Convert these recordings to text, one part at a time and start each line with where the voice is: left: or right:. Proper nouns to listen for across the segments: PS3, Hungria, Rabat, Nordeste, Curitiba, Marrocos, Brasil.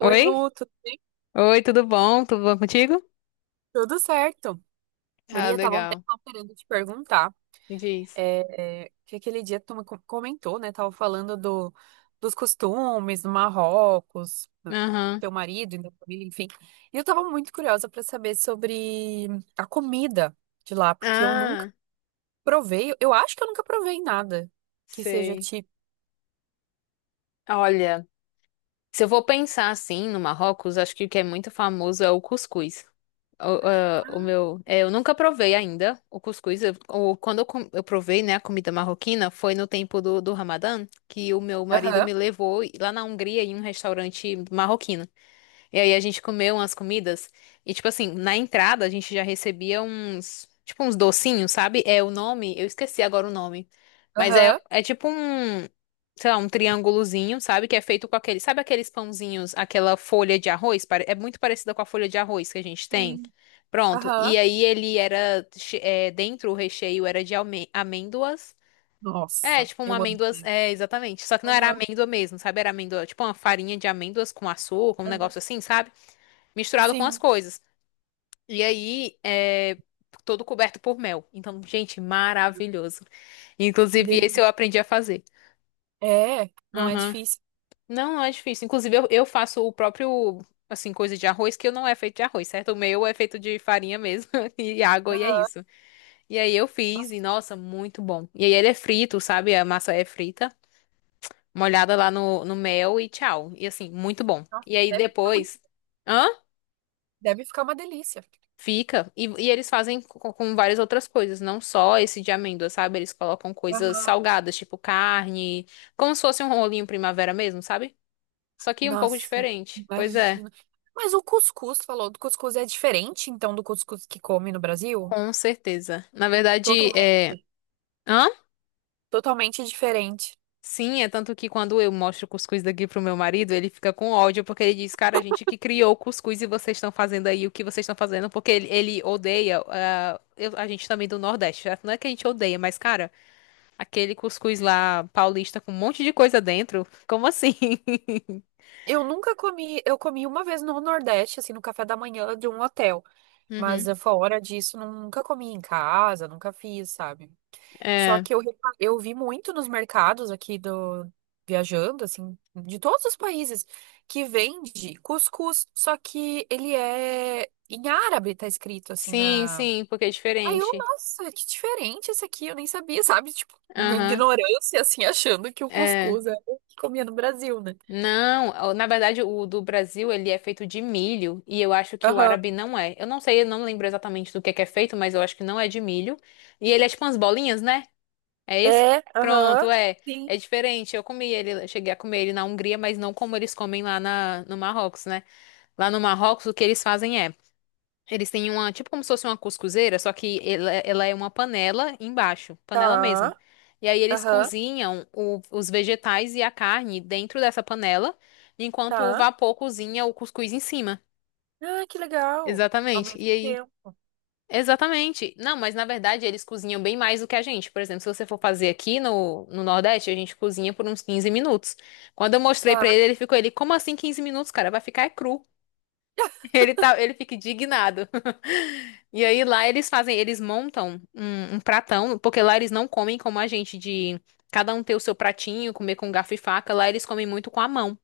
right: Oi,
left: Oi?
right: Lu,
left: Oi, tudo bom? Tudo bom contigo?
right: tudo certo?
left: Ah,
right: Maria, tava um tempo
left: legal.
right: querendo te perguntar,
left: Me diz.
right: que aquele dia tu me comentou, né? Tava falando do, dos costumes do Marrocos, do
left: Aham.
right: teu marido e da família, enfim. E eu tava muito curiosa para saber sobre a comida de lá, porque eu nunca
left: Ah,
right: provei, eu acho que eu nunca provei nada que seja
left: sei.
right: tipo.
left: Olha, se eu vou pensar assim no Marrocos, acho que o que é muito famoso é o cuscuz. O, ah, o meu, é, eu nunca provei ainda o cuscuz. Eu, ou quando eu, eu provei, né, a comida marroquina, foi no tempo do, do Ramadã, que o meu marido
right: Aham,
left: me levou lá na Hungria em um restaurante marroquino. E aí a gente comeu umas comidas e tipo assim, na entrada a gente já recebia uns, tipo uns docinhos, sabe? É o nome, eu esqueci agora o nome. Mas é
right: aham.
left: é tipo um, sei lá, um triângulozinho, sabe? Que é feito com aquele, sabe aqueles pãozinhos, aquela folha de arroz. É muito parecida com a folha de arroz que a gente tem.
right: Sim.
left: Pronto.
right: Aham.
left: E aí ele era é, dentro o recheio era de amêndoas. É,
right: Nossa,
left: tipo uma
right: eu amo.
left: amêndoas, é, exatamente. Só que não era
right: Aham,
left: amêndoa mesmo, sabe? Era amêndoa, tipo uma farinha de amêndoas com açúcar, um
right: aham.
left: negócio assim, sabe? Misturado com as
right: Sim,
left: coisas. E aí é todo coberto por mel. Então, gente, maravilhoso.
right: que
left: Inclusive, esse
right: delícia.
left: eu aprendi a fazer.
right: É, não é
left: Aham.
right: difícil.
left: Não, não é difícil. Inclusive, eu faço o próprio, assim, coisa de arroz, que eu não é feito de arroz, certo? O meu é feito de farinha mesmo e água, e é
right: Aham.
left: isso. E aí eu fiz,
right: Nossa,
left: e nossa, muito bom. E aí ele é frito, sabe? A massa é frita, molhada lá no, no mel e tchau. E assim, muito bom.
right: nossa,
left: E aí
right: deve ficar muito.
left: depois. Hã?
right: Deve ficar uma delícia.
left: Fica. E eles fazem com várias outras coisas, não só esse de amêndoa, sabe? Eles colocam coisas
right: Aham.
left: salgadas, tipo carne, como se fosse um rolinho primavera mesmo, sabe? Só que um pouco
right: Nossa,
left: diferente. Pois é,
right: imagina. Mas o cuscuz, falou, do cuscuz é diferente, então, do cuscuz que come no Brasil?
left: com certeza. Na verdade, é.
right: Totalmente.
left: Hã?
right: Totalmente diferente.
left: Sim, é tanto que quando eu mostro o cuscuz daqui pro meu marido, ele fica com ódio, porque ele diz, cara, a gente que criou o cuscuz e vocês estão fazendo aí o que vocês estão fazendo, porque ele odeia, ah, a gente também do Nordeste, certo? Não é que a gente odeia, mas, cara. Aquele cuscuz lá paulista com um monte de coisa dentro. Como assim?
right: Eu nunca comi, eu comi uma vez no Nordeste, assim, no café da manhã de um hotel.
left: Uhum.
right: Mas fora disso, nunca comi em casa, nunca fiz, sabe? Só
left: É.
right: que eu, eu vi muito nos mercados aqui do viajando, assim, de todos os países, que vende cuscuz, só que ele é em árabe, tá escrito assim
left: Sim,
right: na.
left: sim, porque é
right: Aí eu,
left: diferente.
right: nossa, que diferente esse aqui, eu nem sabia, sabe? Tipo, minha
left: Aham.
right: ignorância, assim, achando que o
left: É.
right: cuscuz é o que comia no Brasil, né?
left: Não, ó, na verdade o do Brasil ele é feito de milho e eu acho que o
right: Aham.
left: árabe não é. Eu não sei, eu não lembro exatamente do que é feito, mas eu acho que não é de milho. E ele é tipo umas bolinhas, né? É esse?
right: É, aham.
left: Pronto, é.
right: Sim.
left: É diferente. Eu comi ele, eu cheguei a comer ele na Hungria, mas não como eles comem lá na, no Marrocos, né? Lá no Marrocos o que eles fazem é eles têm uma, tipo como se fosse uma cuscuzeira, só que ela é uma panela embaixo, panela mesmo.
right: Tá.
left: E aí eles
right: Aham.
left: cozinham os vegetais e a carne dentro dessa panela, enquanto o
right: Tá.
left: vapor cozinha o cuscuz em cima.
right: Ah, que legal. Ao
left: Exatamente. E
right: mesmo
left: aí?
right: tempo.
left: Exatamente. Não, mas na verdade eles cozinham bem mais do que a gente. Por exemplo, se você for fazer aqui no, no Nordeste, a gente cozinha por uns 15 minutos. Quando eu mostrei pra
right: Tá.
left: ele, ele ficou, ele, como assim 15 minutos, cara? Vai ficar é cru. Ele tá, ele fica indignado. E aí lá eles fazem, eles montam um, um pratão, porque lá eles não comem como a gente, de cada um ter o seu pratinho, comer com garfo e faca. Lá eles comem muito com a mão.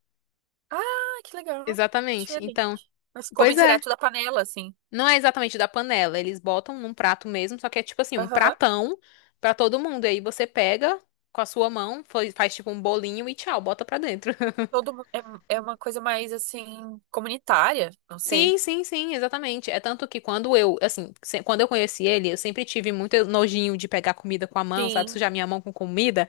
right: Ah, que legal.
left: Exatamente.
right: Diferente.
left: Então,
right: Mas come
left: pois é.
right: direto da panela, assim.
left: Não é exatamente da panela, eles botam num prato mesmo, só que é tipo assim, um
right: Aham.
left: pratão pra todo mundo. E aí você pega com a sua mão, faz, faz tipo um bolinho e tchau, bota pra dentro.
right: Todo mundo, é, é uma coisa mais, assim, comunitária, não
left: Sim,
right: sei.
left: sim, sim, exatamente. É tanto que quando eu, assim, quando eu conheci ele, eu sempre tive muito nojinho de pegar comida com a mão, sabe?
right: Sim.
left: Sujar minha mão com comida.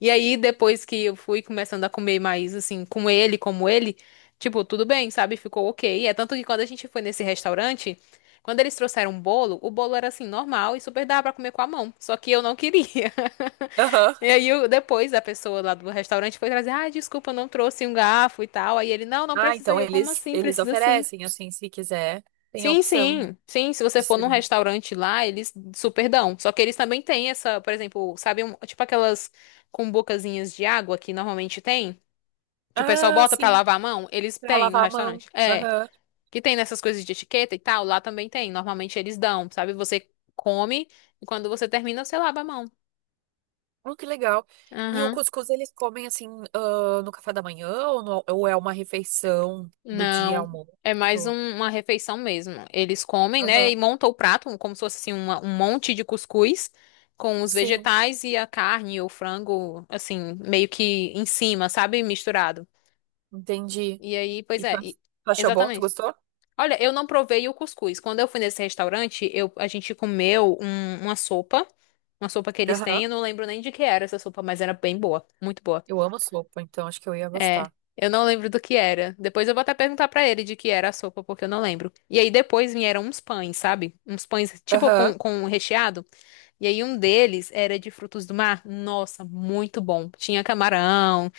left: E aí, depois que eu fui começando a comer mais, assim, com ele, como ele, tipo, tudo bem, sabe? Ficou ok. É tanto que quando a gente foi nesse restaurante, quando eles trouxeram um bolo, o bolo era, assim, normal e super dava pra comer com a mão. Só que eu não queria.
right: Aham.
left: E aí, depois, a pessoa lá do restaurante foi trazer, ah, desculpa, eu não trouxe um garfo e tal. Aí ele, não, não
right: Ah,
left: precisa. E
right: então
left: eu, como
right: eles,
left: assim?
right: eles
left: Precisa sim.
right: oferecem, assim, se quiser, tem a
left: Sim,
right: opção
left: sim, sim. Se você
right: de
left: for num
right: servir.
left: restaurante lá, eles super dão. Só que eles também têm essa, por exemplo, sabe, tipo aquelas com bocazinhas de água que normalmente tem, que o pessoal
right: Ah,
left: bota pra
right: sim,
left: lavar a mão, eles
right: pra
left: têm no
right: lavar a mão.
left: restaurante. É,
right: Aham.
left: que tem nessas coisas de etiqueta e tal, lá também tem. Normalmente eles dão, sabe? Você come e quando você termina, você lava a mão.
right: Oh, que legal. E o
left: Aham.
right: cuscuz eles comem, assim, ah, no café da manhã ou, ou é uma refeição do dia
left: Não,
right: almoço?
left: é mais uma refeição mesmo. Eles comem, né,
right: Aham.
left: e montam o prato como se fosse assim, um monte de cuscuz com os
right: Sim,
left: vegetais e a carne ou frango, assim, meio que em cima, sabe? Misturado.
right: entendi.
left: E aí, pois
right: E tu
left: é, e-
right: tu achou bom? Tu
left: exatamente.
right: gostou?
left: Olha, eu não provei o cuscuz. Quando eu fui nesse restaurante, eu, a gente comeu uma sopa que eles têm,
right: Aham.
left: eu não lembro nem de que era essa sopa, mas era bem boa, muito boa.
right: Eu amo sopa, então acho que eu ia
left: É,
right: gostar.
left: eu não lembro do que era. Depois eu vou até perguntar pra ele de que era a sopa, porque eu não lembro. E aí depois vieram uns pães, sabe? Uns pães tipo
right: Aham.
left: com recheado. E aí um deles era de frutos do mar. Nossa, muito bom. Tinha camarão,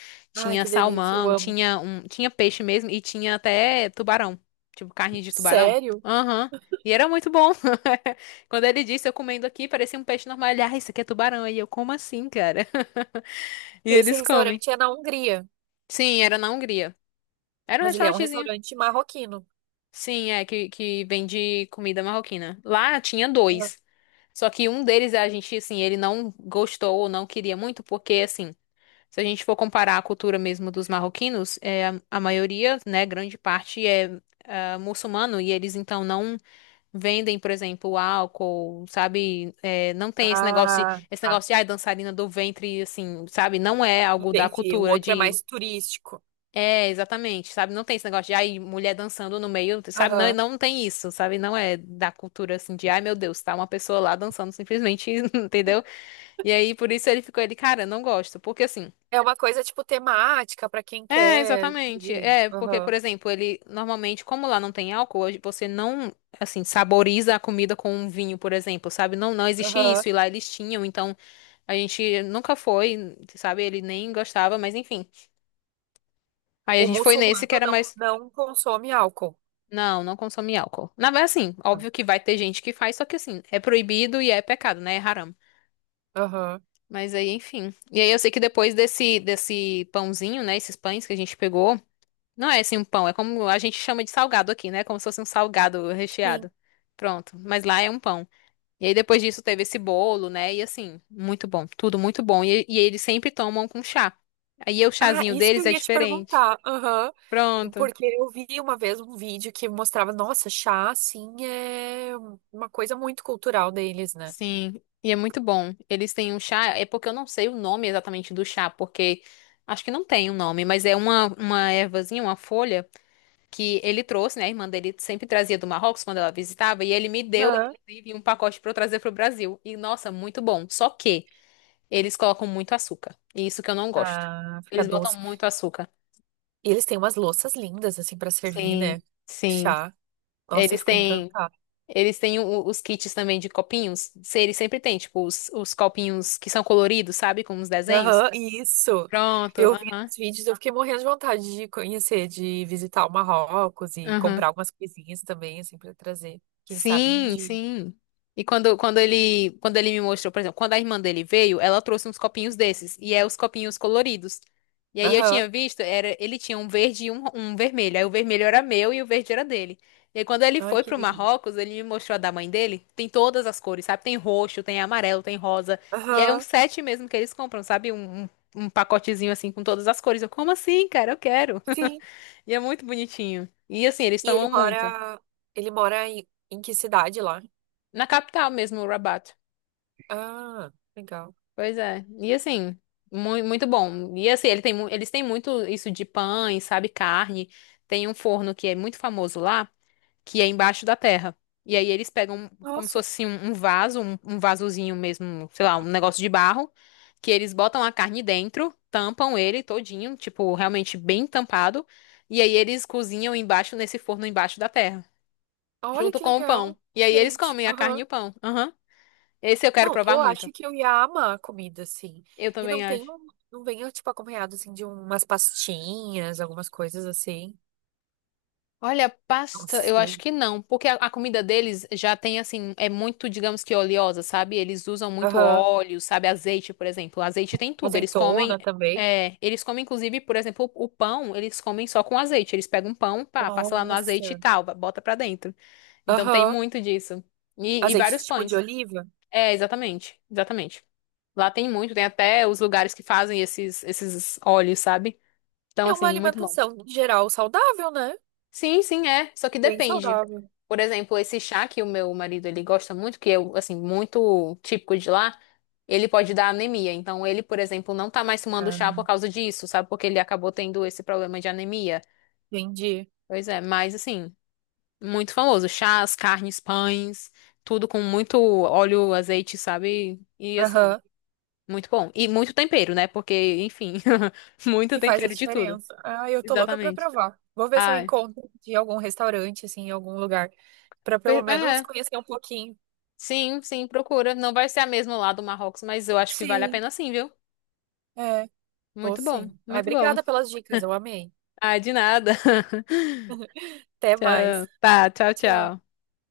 right: Ai,
left: tinha
right: que delícia, eu
left: salmão,
right: amo.
left: tinha um, tinha peixe mesmo e tinha até tubarão, tipo carne de tubarão.
right: Sério?
left: Aham. E era muito bom. Quando ele disse, eu comendo aqui, parecia um peixe normal. Ele, ah, isso aqui é tubarão. Aí eu, como assim, cara? E
right: Esse
left: eles comem.
right: restaurante é na Hungria,
left: Sim, era na Hungria. Era um
right: mas ele é um
left: restaurantezinho.
right: restaurante marroquino.
left: Sim, é, que vende comida marroquina. Lá tinha
right: Aham.
left: dois. Só que um deles, a gente, assim, ele não gostou ou não queria muito, porque, assim, se a gente for comparar a cultura mesmo dos marroquinos, é, a maioria, né, grande parte é, ah, muçulmano e eles, então, não vendem, por exemplo, álcool, sabe? É, não tem
right: Ah,
left: esse
right: tá.
left: negócio de, ai, dançarina do ventre, assim, sabe? Não é algo da
right: Entendi. O
left: cultura
right: outro é mais
left: de
right: turístico.
left: é, exatamente, sabe? Não tem esse negócio de, ai, mulher dançando no meio, sabe? Não,
right: Aham.
left: não tem isso, sabe? Não é da cultura assim de, ai, meu Deus, tá uma pessoa lá dançando simplesmente, entendeu? E aí, por isso ele ficou, ele, cara, não gosto, porque assim.
right: É uma coisa tipo temática para quem
left: É,
right: quer.
left: exatamente.
right: Ir.
left: É, porque, por
right: Aham.
left: exemplo, ele normalmente, como lá não tem álcool, hoje você não, assim, saboriza a comida com um vinho, por exemplo, sabe? Não, não existe
right: Aham.
left: isso, e lá eles tinham, então a gente nunca foi, sabe? Ele nem gostava, mas enfim. Aí a
right: O
left: gente foi nesse
right: muçulmano
left: que era
right: não,
left: mais.
right: não consome álcool.
left: Não, não consome álcool. Na verdade, assim, óbvio que vai ter gente que faz, só que assim, é proibido e é pecado, né? É haram.
right: Aham.
left: Mas aí, enfim. E aí eu sei que depois desse, desse pãozinho, né? Esses pães que a gente pegou, não é assim um pão, é como a gente chama de salgado aqui, né? Como se fosse um salgado
right: Sim.
left: recheado. Pronto. Mas lá é um pão. E aí depois disso teve esse bolo, né? E assim, muito bom. Tudo muito bom. E eles sempre tomam com chá. Aí o
right: Ah,
left: chazinho
right: isso que
left: deles
right: eu
left: é
right: ia te
left: diferente.
right: perguntar. Aham.
left: Pronto.
right: Porque eu vi uma vez um vídeo que mostrava, nossa, chá, assim, é uma coisa muito cultural deles, né?
left: Sim, e é muito bom. Eles têm um chá, é porque eu não sei o nome exatamente do chá, porque acho que não tem um nome, mas é uma ervazinha, uma folha que ele trouxe, né? A irmã dele sempre trazia do Marrocos quando ela visitava, e ele me deu,
right: Aham.
left: inclusive, um pacote pra eu trazer pro Brasil. E nossa, muito bom. Só que eles colocam muito açúcar, e isso que eu não gosto.
right: Ah, fica
left: Eles botam
right: doce.
left: muito açúcar.
right: E eles têm umas louças lindas, assim, pra servir, né?
left: Sim, sim.
right: Chá. Nossa, eu
left: Eles
right: fico
left: têm.
right: encantada.
left: Eles têm os kits também de copinhos. Eles sempre têm, tipo, os copinhos que são coloridos, sabe? Com os desenhos.
right: Aham, isso.
left: Pronto,
right: Eu vi
left: aham.
right: nos vídeos, eu fiquei morrendo de vontade de conhecer, de visitar o Marrocos e
left: Aham.
right: comprar algumas coisinhas também, assim, pra trazer. Quem sabe um
left: Sim,
right: dia.
left: sim. E quando, quando ele me mostrou, por exemplo, quando a irmã dele veio, ela trouxe uns copinhos desses, e é os copinhos coloridos. E aí eu
right: Aham.
left: tinha visto, era, ele tinha um verde e um vermelho. Aí o vermelho era meu e o verde era dele. E aí quando ele
right: Ai,
left: foi
right: que
left: pro
right: lindo.
left: Marrocos, ele me mostrou a da mãe dele. Tem todas as cores, sabe? Tem roxo, tem amarelo, tem rosa. E é um
right: Aham.
left: set mesmo que eles compram, sabe? Um pacotezinho assim com todas as cores. Eu, como assim, cara? Eu quero.
right: Sim.
left: E é muito bonitinho. E assim, eles
right: E
left: tomam muito.
right: ele mora em, em que cidade lá?
left: Na capital mesmo, Rabat.
right: Ah, legal.
left: Pois é. E assim, muito bom. E assim, ele tem, mu- eles têm muito isso de pães, sabe, carne. Tem um forno que é muito famoso lá, que é embaixo da terra. E aí eles pegam como se
right: Nossa,
left: fosse um, um vaso, um vasozinho mesmo, sei lá, um negócio de barro, que eles botam a carne dentro, tampam ele todinho, tipo, realmente bem tampado. E aí eles cozinham embaixo nesse forno embaixo da terra,
right: olha
left: junto
right: que
left: com o
right: legal,
left: pão. E aí eles
right: diferente.
left: comem a carne e
right: Aham.
left: o pão. Aham. Esse eu quero
right: Não,
left: provar
right: eu
left: muito.
right: acho que eu ia amar a comida assim.
left: Eu
right: E não
left: também
right: tem,
left: acho.
right: não vem tipo acompanhado assim de umas pastinhas, algumas coisas assim.
left: Olha,
right: Não
left: pasta, eu acho
right: sei.
left: que não, porque a comida deles já tem assim, é muito, digamos que oleosa, sabe? Eles usam muito
right: Aham.
left: óleo, sabe? Azeite, por exemplo. Azeite tem tudo. Eles comem,
right: Azeitona também.
left: é, eles comem inclusive, por exemplo, o pão, eles comem só com azeite. Eles pegam um pão, pá, passa lá no azeite e
right: Nossa.
left: tal, bota pra dentro. Então tem
right: Aham.
left: muito disso. E
right: Azeite
left: vários
right: tipo de
left: pães.
right: oliva.
left: É, exatamente, exatamente. Lá tem muito, tem até os lugares que fazem esses, esses óleos, sabe? Então,
right: É uma
left: assim, muito bom.
right: alimentação em geral saudável, né?
left: Sim, sim, é. Só que
right: Bem
left: depende.
right: saudável.
left: Por exemplo, esse chá que o meu marido ele gosta muito, que é assim muito típico de lá, ele pode dar anemia. Então ele, por exemplo, não tá mais tomando chá
right: Ah,
left: por causa disso, sabe? Porque ele acabou tendo esse problema de anemia.
right: entendi.
left: Pois é, mas assim, muito famoso. Chás, carnes, pães, tudo com muito óleo, azeite, sabe? E assim,
right: Aham.
left: muito bom. E muito tempero, né? Porque, enfim, muito
right: Que faz a
left: tempero de tudo.
right: diferença. Ah, eu tô louca pra
left: Exatamente.
right: provar. Vou ver se eu
left: Ai,
right: encontro de algum restaurante, assim, em algum lugar, pra pelo
left: per-
right: menos
left: é.
right: conhecer um pouquinho.
left: Sim, sim, procura. Não vai ser a mesma lá do Marrocos, mas eu acho que vale a
right: Sim,
left: pena sim, viu?
right: é, vou
left: Muito bom,
right: sim. Ai,
left: muito bom.
right: obrigada pelas dicas, eu amei.
left: Ah, de nada.
right: Até mais.
left: Tchau. Tá, tchau, tchau.
right: Tchau.